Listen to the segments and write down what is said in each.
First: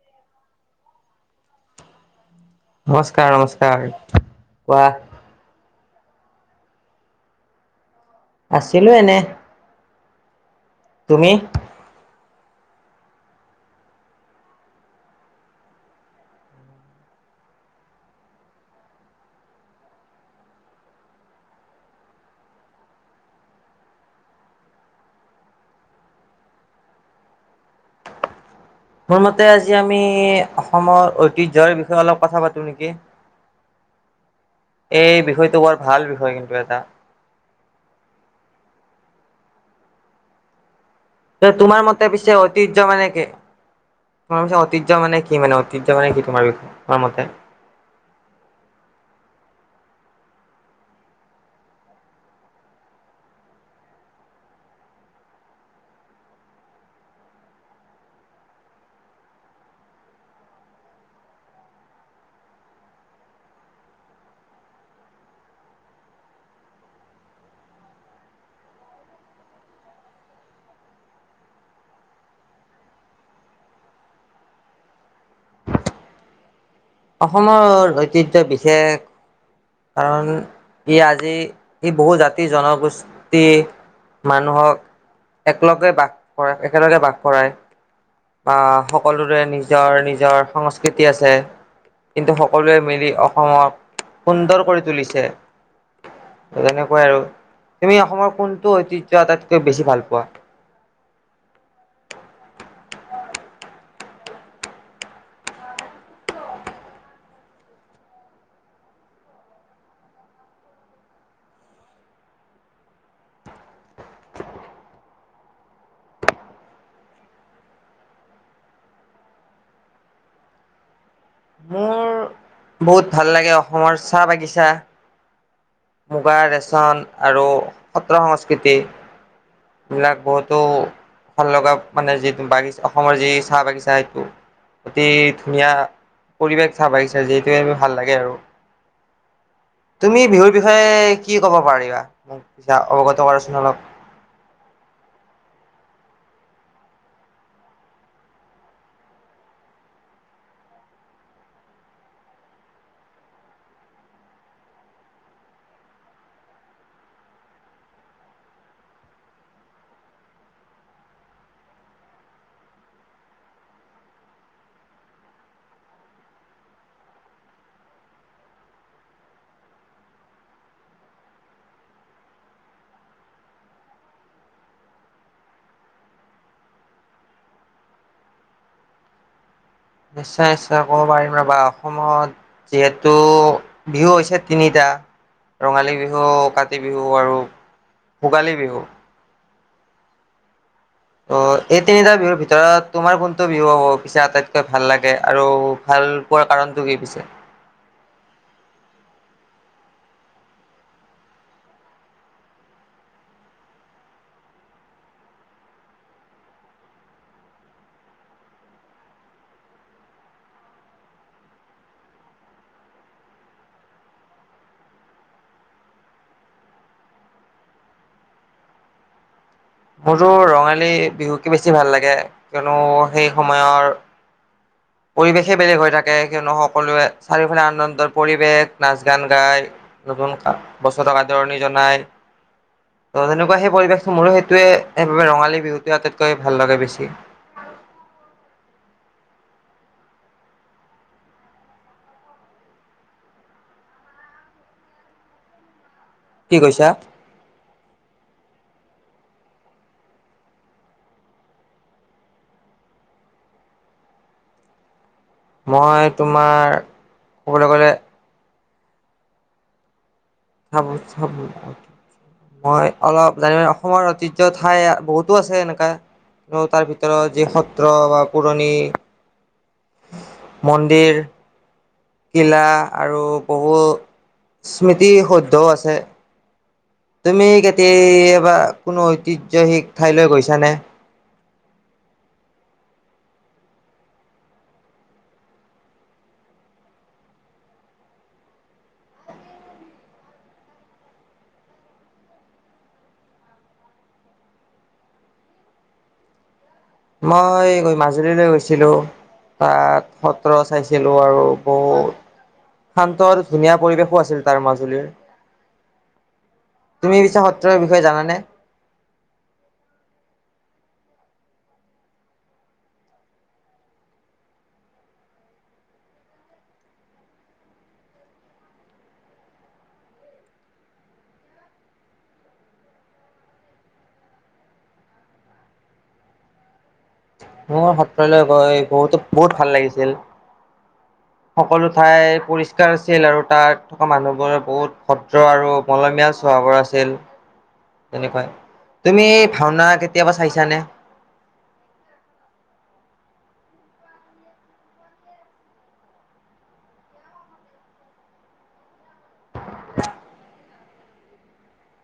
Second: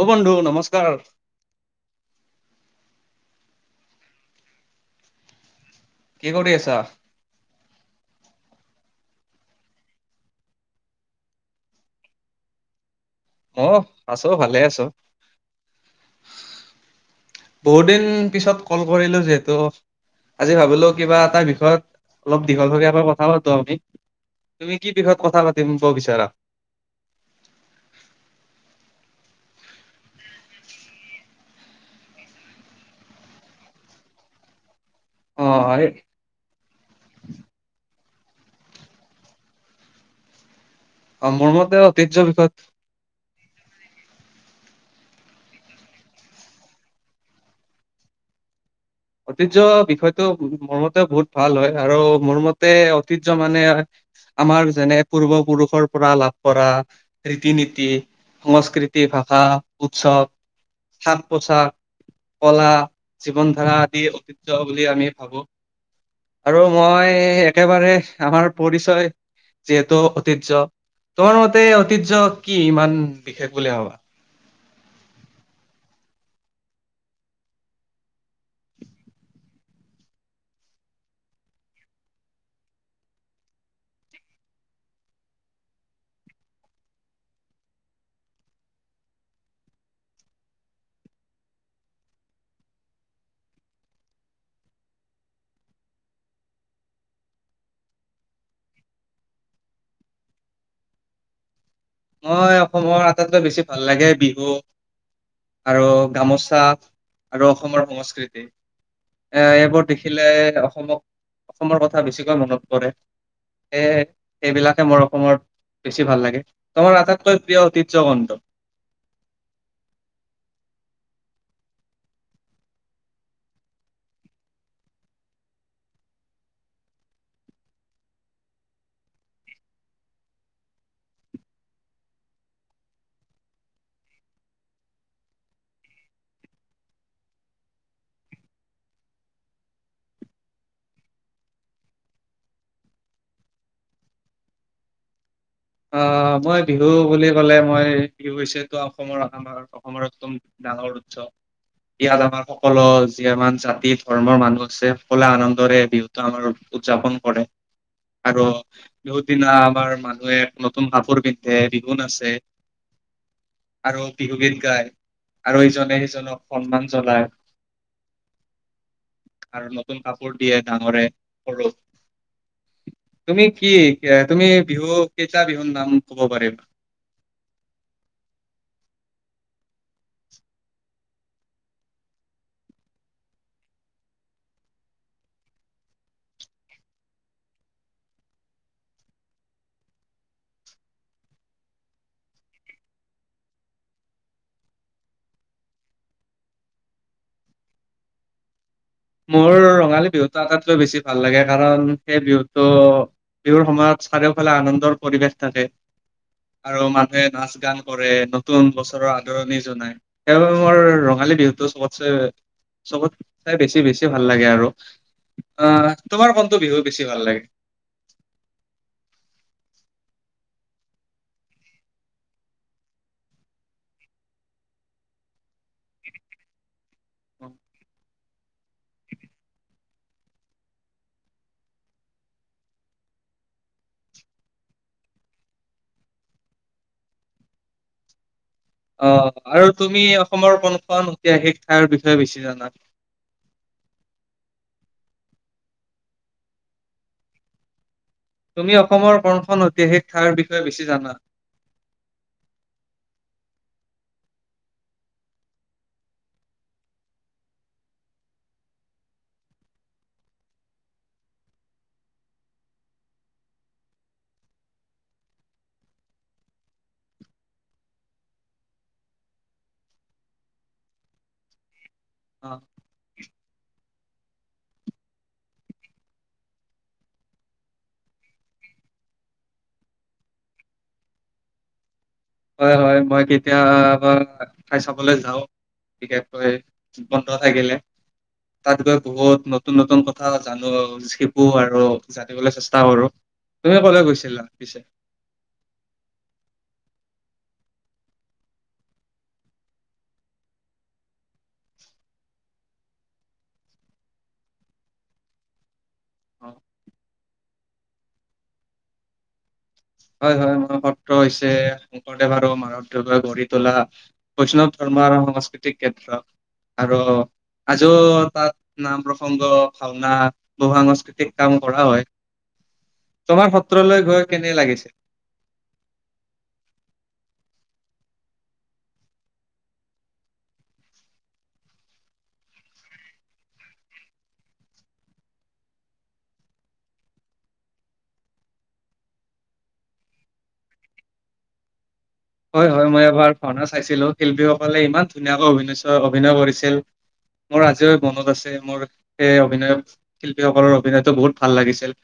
অ', বন্ধু নমস্কাৰ। নমস্কাৰ, নমস্কাৰ, কোৱা। কি কৰি আছা? আছিলোঁ এনে। তুমি। মইও আছোঁ, ভালে আছোঁ। বহুত দিন পিছত, কল কৰিলো যিহেতু আজি ভাবিলোঁ, কিবা এটা বিষয়ত, অলপ দীঘল সৰীয়াকৈ কথা পাতোঁ আমি। তুমি কি বিষয়ত, কথা পাতিমব বিচৰা? মোৰ মতে, আজি আমি, অসমৰ ঐতিহ্যৰ বিষয়ে অলপ কথা পাতো নেকি। এই অ বিষয়টো, বৰ এই- বিষয় কিন্তু এটা। অ মোৰ তোমাৰ মতে ঐতিহ্য পিছে, বিষয়ত ঐতিহ্য মানে কি? তোমাৰ পিছে ঐতিহ্য মানে কি? ঐতিহ্য মানে কি? তোমাৰ বিষয়, তোমাৰ মতে। ঐতিহ্য বিষয়টো, মোৰ মতে বহুত ভাল হয়, আৰু মোৰ মতে ঐতিহ্য মানে আমাৰ যেনে, পূৰ্বপুৰুষৰ পৰা লাভ কৰা, ৰীতি-নীতি। সংস্কৃতি, ভাষা, উৎসৱ। সাজ-পোচাক, কলা, জীৱন ধাৰা। ইয়ে ঐতিহ্য, বুলি আমি ভাবোঁ। আৰু মই, একেবাৰে আমাৰ পৰিচয় যিহেতু ঐতিহ্য, তোমাৰ মতে, ঐতিহ্য কি, ইমান বিশেষ বুলি ভাবা? অসমৰ, ঐতিহ্য বিশেষ কাৰণ, ই আজি, ই বহু জাতি-জনগোষ্ঠী মানুহক একেলগে বাস কৰা, একেলগে বাস কৰাই। বা সকলোৰে নিজৰ, নিজৰ সংস্কৃতি আছে। কিন্তু, সকলোৱে মিলি অসমক, সুন্দৰ কৰি তুলিছে। যেনেকৈ আৰু, তুমি অসমৰ, কোনটো ঐতিহ্য আটাইতকৈ বেছি ভাল পোৱা। মই, অসমৰ আটাইতকৈ বেছি ভাল লাগে বিহু। আৰু গামোচা, আৰু অসমৰ সংস্কৃতি। এ এইবোৰ দেখিলে, অসমক, অসমৰ কথা বেছিকৈ মনত পৰে। সেইহে সেইবিলাকে, মোৰ অসমৰ বেছি লাগে। তোমাৰ, আটাইতকৈ প্ৰিয় ঐতিহ্য কোনতো? মোৰ বহুত ভাল লাগে, অসমৰ চাহ বাগিচা। মূগা, ৰেচম আৰু সত্ৰ সংস্কৃতি। সেই বিলাক বহুতো, ভাল লগা মানে, যিটো বাগিচা অসমৰ যি চাহ বাগিচা সেই অতি ধুনীয়া পৰিৱেশ, চাহ বাগিছা যিহেতু আমি ভাল লাগে আৰু। তুমি বিহুৰ বিষয়ে কি ক'ব পাৰিবা, মোক পিছে অৱগত কৰাচোন অলপ। অ', মই বিহু বুলি ক'লে, মই বিহু হৈছেতো অসমৰ আপোনাৰ অসমৰ একদম ডাঙৰ উৎসৱ। ইয়াত আমাৰ সকলো, যি আমান জাতি-ধৰ্মৰ মানুহ আছে, সকলোৱে আনন্দৰে বিহু আমাৰ উদযাপন কৰে, আৰু বিহু দিনা আমাৰ মানুহে নতুন কাপোৰ পিন্ধে, বিহু নাছে। আৰু বিহুগীত গায় আৰু ইজনে সিজনক সন্মান জনাই আৰু নতুন কাপোৰ দিয়ে ডাঙৰে সৰুক। তুমি কি এ তুমি বিহু কেইটা বিহুৰ নাম ক'ব পাৰিবা। নিশ্চয় নিশ্চয় ক'ব পাৰিম ৰবা অসমত যিহেতু বিহু হৈছে তিনিটা। ৰঙালী বিহু, কাতি বিহু আৰু ভোগালী বিহু। ত' এই তিনিটা বিহুৰ ভিতৰত তোমাৰ কোনটো বিহু পিছে আটাইতকৈ ভাল লাগে আৰু ভাল। ৱাৰ কাৰণটো কি পিছে। মোৰ ৰঙালী বিহুটো আটাইতকৈ বেছি ভাল লাগে কাৰণ সেই বিহুটো বিহুৰ সময়ত চাৰিওফালে আনন্দৰ পৰিৱেশ থাকে। আৰু মানুহে নাচ- গান কৰে নতুন বছৰৰ আদৰণি জনায়। সেইবাবে মোৰ ৰঙালী বিহুতো চবতচে চবত কে বেছি। বেছি ভাল লাগে আৰু অ', তোমাৰ কোনটো বিহু বেছি ভাল লাগে। মোৰতো ৰঙালী বিহুকে বেছি ভাল লাগে কিয়নো সেই সময়ৰ পৰিৱেশে বেলেগ হৈ থাকে কিয়নো সকলোৱে চাৰিওফালে আনন্দত পৰিৱেশ নাচ -গান গাই নতুন বছৰক আদৰণি জনাই। ত' তেনেকুৱা সেই পৰিৱেশটো মোৰো সেইটোৱে সেইবাবে ৰঙালী বিহুটোৱে আটাইতকৈ ভাল লাগে বেছি। অ', আৰু তুমি অসমৰ কোনখন ঐতিহাসিক ঠাইৰ বিষয়ে বেছি জানা? কি কৈছা? তুমি অসমৰ কোন খন ঐতিহাসিক ঠাই বিষয়ে বেছি জানা। মই তোমাৰ ক'বলৈ গ'লে। [unintelligible] মই অলপ জানিব অসমৰ ঐতিহ্য ঠাই বহুতো আছে এনেকা। আৰু তাৰ ভিতৰত যি সত্ৰ বা পুৰণি। মন্দিৰ। অ কিলা আৰু বহু স্মৃতি শুদ্ধও আছে। তুমি কেতিয়াবা কোনো ঐতিহ্য শিক ঠাইলৈ গৈছা নে? হয়- হয় মই কেতিয়া ঠাই চাবলৈ যাওঁ। বিশেষকৈ বন্ধ থাকিলে তাত গৈ বহুত নতুন -নতুন কথা জানো শিকো আৰু। জানিবলৈ চেষ্টা কৰোঁ তুমি কলৈ গৈছিলা পিছে? মই মাজুলীলৈ গৈছিলোঁ। তাত সত্ৰ চাইছিলো আৰু বহুত। শান্ত আৰু ধুনীয়া পৰিৱেশো আছিল তাৰ মাজুলীৰ। অ তুমি পিছে সত্ৰৰ বিষয়ে জানানে? হয় -হয় মোৰ সত্ৰ হৈছে শংকৰদেৱ আৰু মাধৱদেৱে গঢ়ি তোলা। বৈষ্ণৱ ধৰ্ম আৰু সাংস্কৃতিক কেন্দ্ৰ আৰু আজিও তাত নাম প্ৰসংগ ভাওনা। বহু সাংস্কৃতিক কাম কৰা হয় তোমাৰ সত্ৰলৈ গৈ কেনে লাগিছে? মোৰ সত্ৰলৈ গৈ বহুতো -বহুত ভাল লাগিছিল। সকলো ঠাই পৰিষ্কাৰ আছিল আৰু তাত থকা মানুহবোৰে বহুত ভদ্ৰ আৰু মলমিয়াল স্বভাৱৰ আছিল। তেনেকুৱাই তুমি ভাওনা কেতিয়াবা চাইছানে? হয়- হয় মই এবাৰ ভাওনা চাইছিলো। শিল্পীসকলে ইমান ধুনীয়াকৈ অভিন অভিনয় কৰিছিল। মোৰ আজিও মনত আছে মোৰ এ অভিনয়। শিল্পীসকলৰ অভিনয়তটো বহুত ভাল লাগিছিল।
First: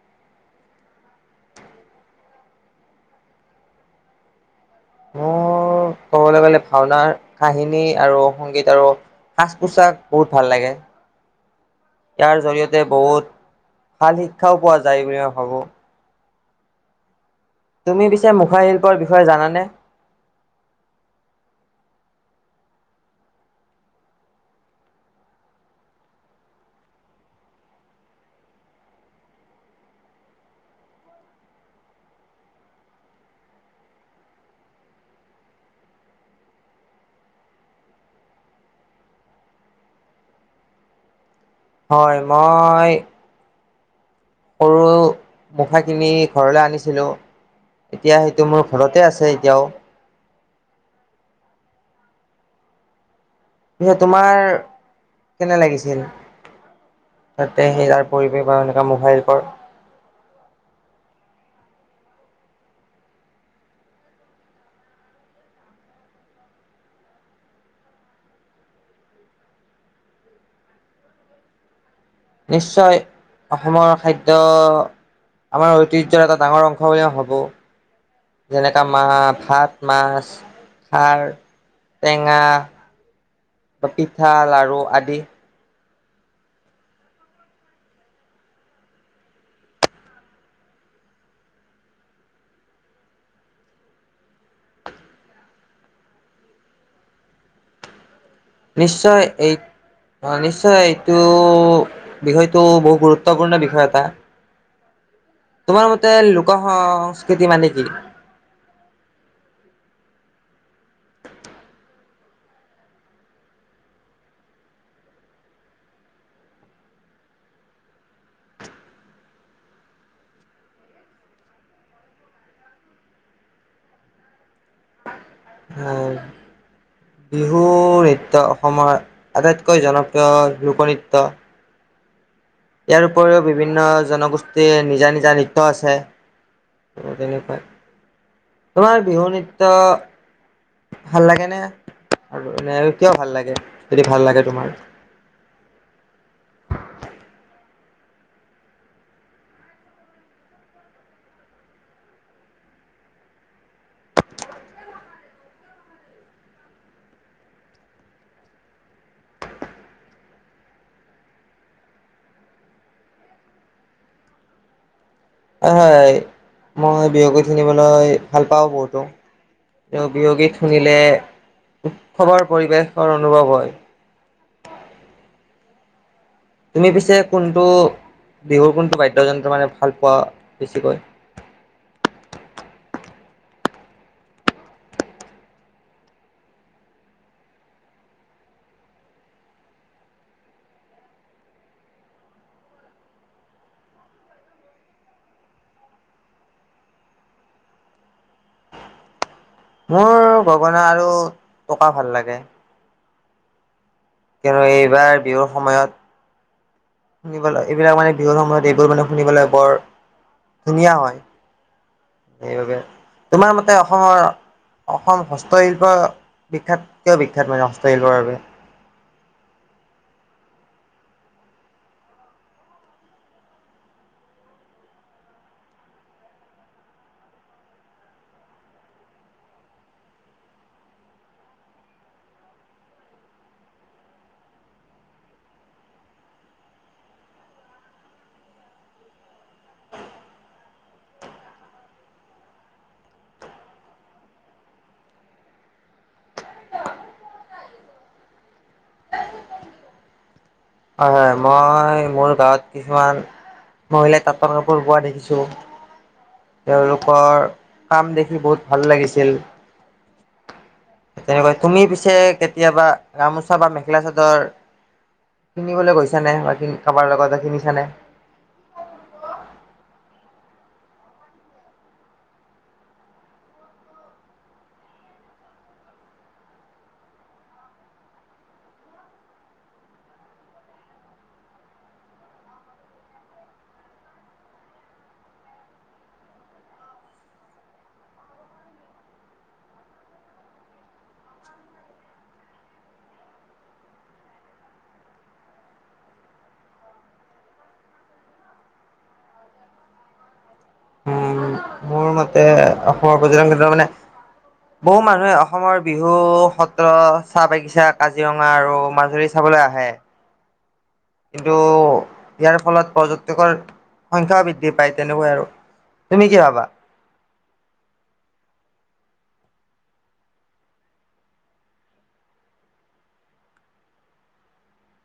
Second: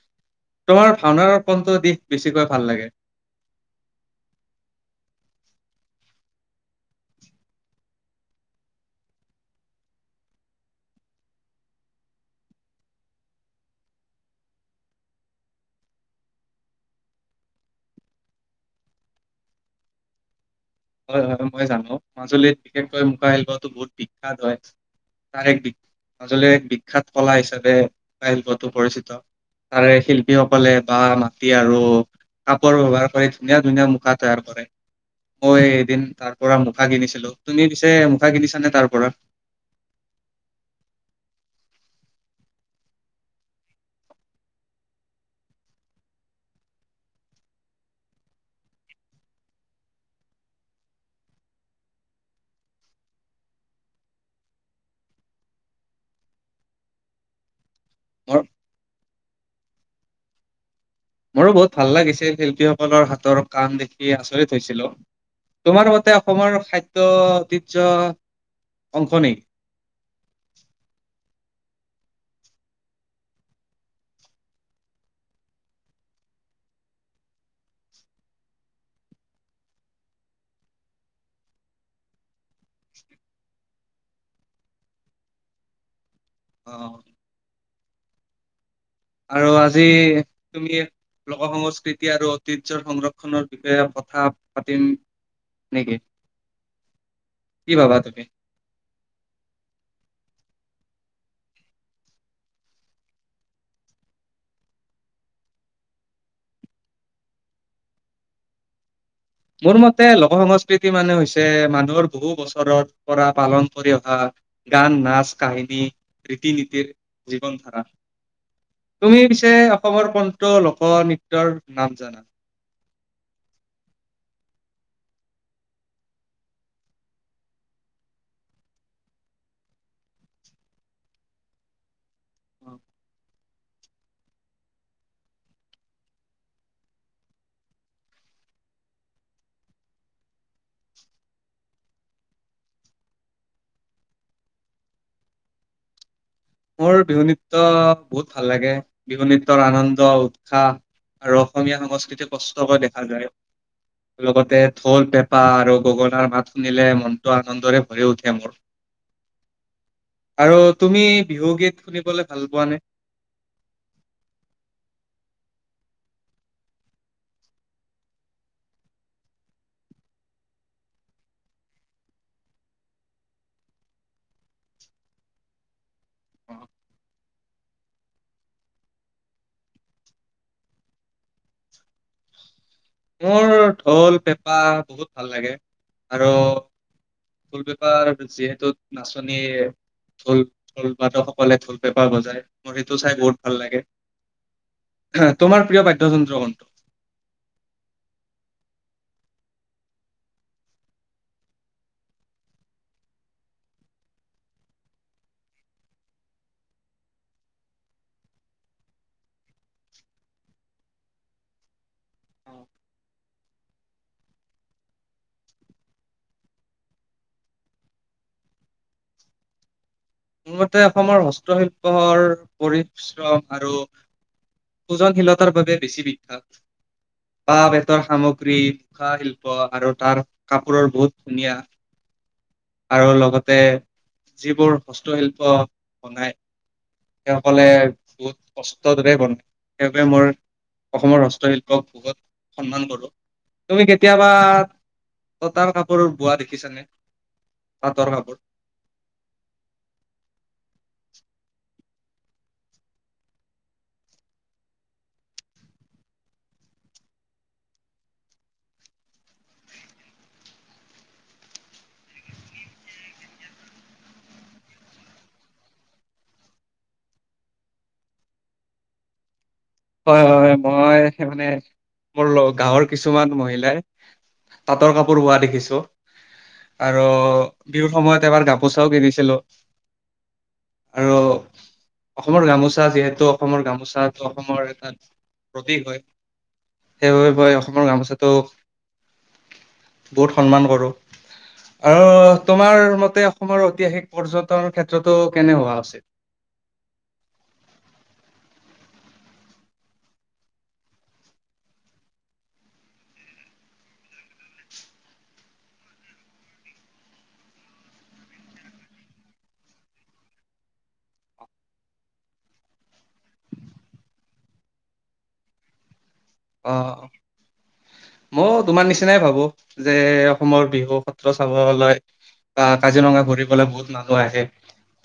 তোমাৰ ভাওনাৰ কোনটো দিন বেছিকৈ ভাল লাগে? মোৰ ক'বলৈ গ'লে ভাওনাৰ কাহিনী আৰু সংগীত আৰু সাজ -পোছাক বহুত ভাল লাগে। ইয়াৰ জৰিয়তে বহুত ভাল শিক্ষাও পোৱা যায় বুলি মই ভাবো। তুমি পিছে মুখা শিল্পৰ বিষয়ে জানানে? হয়, হয় মই জানো মাজুলীত বিশেষকৈ মুখা শিল্পটো বহুত বিখ্যাত হয়। তাৰ এক মাজুলীৰ এক বিখ্যাত কলা হিচাপে মূগা শিল্পতটো পৰিচিত। তাৰে শিল্পীসকলে বা মাটি আৰু কাপোৰ ব্যৱহাৰ কৰে ধুনীয়া, ধুনীয়া মুখা তৈয়াৰ কৰে। মই এদিন তাৰ পৰা মুখা কিনিছিলো। তুমি পিছে মুখা কিনিছা নে তাৰ পৰা? হয় মই সৰু মুখা কিনি ঘৰলৈ আনিছিলো। এতিয়া সেইটো মোৰ ঘৰতে আছে এতিয়াও। পিছে তোমাৰ কেনে লাগিছিল? তাতে সেই তাৰ মোৰ পৰিৱেশ বা এনেকুৱা মোবাইল ফোন মোৰো বহুত ভাল লাগিছে শিল্পীসকলৰ হাতৰ কাম দেখি আচৰিত হৈছিলো। তোমাৰ মতে অসমৰ খাদ্য ঐতিয্য অংশ নি? নিশ্চয় অসমৰ খাদ্য আমাৰ ঐতিহ্যৰ এটা ডাঙৰ অংশ বুলি মই ভাবো। যেনেকা মা ভাত, মাছ। খাৰ টেঙা বা পিঠা, লাডু আদি। অ', আৰু আজি তুমি লোক সংস্কৃতি আৰু ঐতিয্যৰ সংৰক্ষনৰ বিষয়ে কথা পাতিম। নেকি কি ভাবা তুমি? নিশ্চয় এই অ' নিশ্চয় এইটো বিষয়টো বহুত গুৰুত্বপূৰ্ণ বিষয় এটা। তোমাৰ মতে লোক সংস্কৃতি মানে কি? মোৰ মতে লোক সংস্কৃতি মানে হৈছে মানুহৰ বহু বছৰৰ পৰা পালন কৰি অহা গান, নাচ, কাহিনী, ৰীতি-নীতিৰ, জ জীৱন-ধাৰণা। তুমি পিছে অসমৰ কনটো লোক নৃত্যয়ৰ নাম জানা? উম, বিহু নৃত্য অসমৰ আটাইতকৈ জনপ্ৰিয় লোকনৃত্য। ইয়াৰ উপৰিও বিভিন্ন জনগোষ্ঠীৰ নিজা, নিজা নৃত্য আছে। তেনেকুৱাই তোমাৰ বিহু নৃত্য ভাল লাগে নে আৰু এ কিয় ভাল লাগে যদি ভাল লাগে তোমাৰ? মোৰ বিহু নৃত্য বহুত ভাল বিহু নৃত্যৰ আনন্দ উৎসাহ আৰু অসমীয়া সংস্কৃতি কষ্টকৈ দেখা যায়। লগতে ঢোল-পেঁপা আৰু গগনাৰ মাত শুনিলে মনটো আনন্দৰে ভৰি উঠে মোৰ। আৰু তুমি বিহুগীত শুনিবলে ভাল পোৱা নে? অ' হয় মই বিহু গীত শুনিবলৈ ভাল পাওঁ বহুতো। তেওঁ বিহু গীত শুনিলে উৎসৱৰ পৰিৱেশৰ অনুভৱ হয়। অ', তুমি পিছে কোনটো বিহুৰ কোনটো বাদ্যযন্ত্ৰ মানে ভাল পোৱা বেছিকৈ? মোৰ ঢো- পেঁপা বহুত ভাল লাগে আৰু ঢোল পেপাৰ যিহেতু নাচনীয়ে ঢোল ঢোল বাদকসকলে ঢোল পেঁপাৰ বজাই মোৰ সেইটো চাই বহুত ভাল লাগে। বা তোমাৰ প্ৰিয় বাদ্যযন্ত্ৰ কোনটো? মোৰ গগনা আৰু টকা ভাল লাগে। কিয়নো এইবাৰ বিহুৰ সময়ত। শুনিবলৈ এইবিলাক মানে বিহুৰ সময়ত এইবোৰ মানে শুনিবলৈ বৰ ধুনীয়া হয় সেইবাবে তোমাৰ মতে। তাতে অসমৰ অসম হস্তশিল্প বিখ্যাত কিয় বিখ্যাত মানে হস্তশিল্পৰ বাবে? মোৰ মতে অসমৰ হস্তশিল্পৰ পৰিশ্ৰম আৰু ওজনশীলতাৰ বাবে বেছি বিখ্যাত বাঁহ বেতৰ সামগ্ৰী। কাঁহ শিল্প আৰু তাৰ কাপোৰো বহুত ধুনীয়া। আৰু লগতে যিবোৰ হস্তশিল্প বনায়। সেইসকলে বহুত কষ্ট কৰি বনায় সেইবাবে মোৰ। অসমৰ হস্তশিল্পক সন্মান কৰো। তুমি কেতিয়াবা তাঁতৰ কাপোৰ বোৱা দেখিছানে পাটৰ কাপোৰ। হয় হয় মই মোৰ গাঁৱত কিছুমান মহিলাই তাঁতৰ কাপোৰ বোৱা দেখিছো। তেওঁলোকৰ কাম দেখি বহুত ভাল লাগিছিল। তেনেকৈ তুমি পিছে কেতিয়াবা গামোচা বা মেখেলা চাদৰ। কিনিবলৈ গৈচানে বা কাৰবাৰ লগতে কিনিচানে? হয় হয়। মই মানে মোৰ গাওঁৰ কিছুমান মহিলাই। তাঁতৰ কাপোৰ বোৱা দেখিছোঁ। আৰু বিহুৰ সময়ত এবাৰ গাপোচাও কিনিছিলো। আৰু অসমৰ গামোচা যিহেতু অসমৰ গামোচাটো অসমৰ। প্ৰতীক হয়। সেইবাবে মই অসমৰ গামোচাটো বহুত সন্মান কৰোঁ। আৰু তোমাৰ মতে অসমৰ ঐতিহাসিক পৰ্যটন ক্ষেত্ৰতো কেনে হোৱা উচিত। মৰ মতে অসমৰ পৰ্যটন ক্ষেত্ৰ মানে। বহু মানুহে অসমৰ বিহু, সত্ৰ চাহ বাগিচা কাজিৰঙা আৰু মাজুলীত চাবলে আহে। কিন্তু ইয়াৰ ফলত পৰ্যটকৰ সংখ্যাও বৃদ্ধি পায় তেনেকুৱাই আৰু। তুমি কি ভাবা? অ' অ'। ম‌ইও তোমাৰ নিচিনাই ভাবো যে, অসমৰ বিহু সত্ৰ চাবলৈ কা -কাজিৰঙা ঘূৰি পেলাই বহুত মানুহ আহে।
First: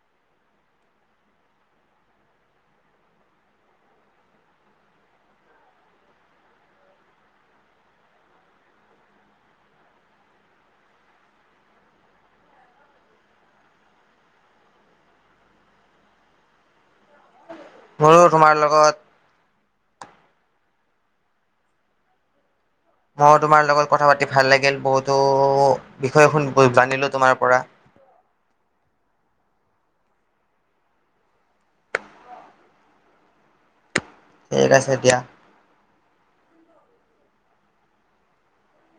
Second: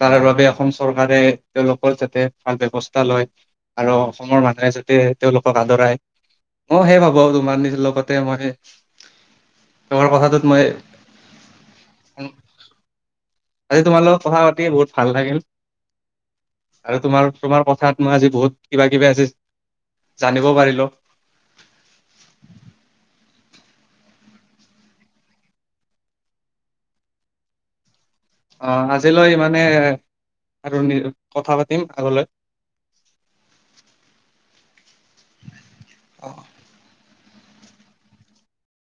তাৰ বাবে অসম চৰকাৰে তেওলোকৰ যাতে ভাল ব্যৱস্থা লয়। আৰু অসমৰ মানুহে যাতে তেওঁলোকক আদৰাই। মই সেই ভাবো আৰু তোমাৰ লগতে মই তোমাৰ কথাটোত মই আজি তোমাৰ লগত কথা পাতি বহুত ভাল লাগিল। আৰু তোমাৰ তোমাৰ কথাত মই মোৰো আজি তোমাৰ বহুত কিবা লগত কিবি আজি জানিব পাৰিলোঁ। মই তোমাৰ লগত কথা পাতি ভাল লাগিল বহুতো বিষয়ে শুন জানিলো তোমাৰ পৰা। অ' আজিলৈ ইমানে আৰু কথা পাতিম আগলৈ। [unintelligible] ঠিক আছে দিয়া। অ'হ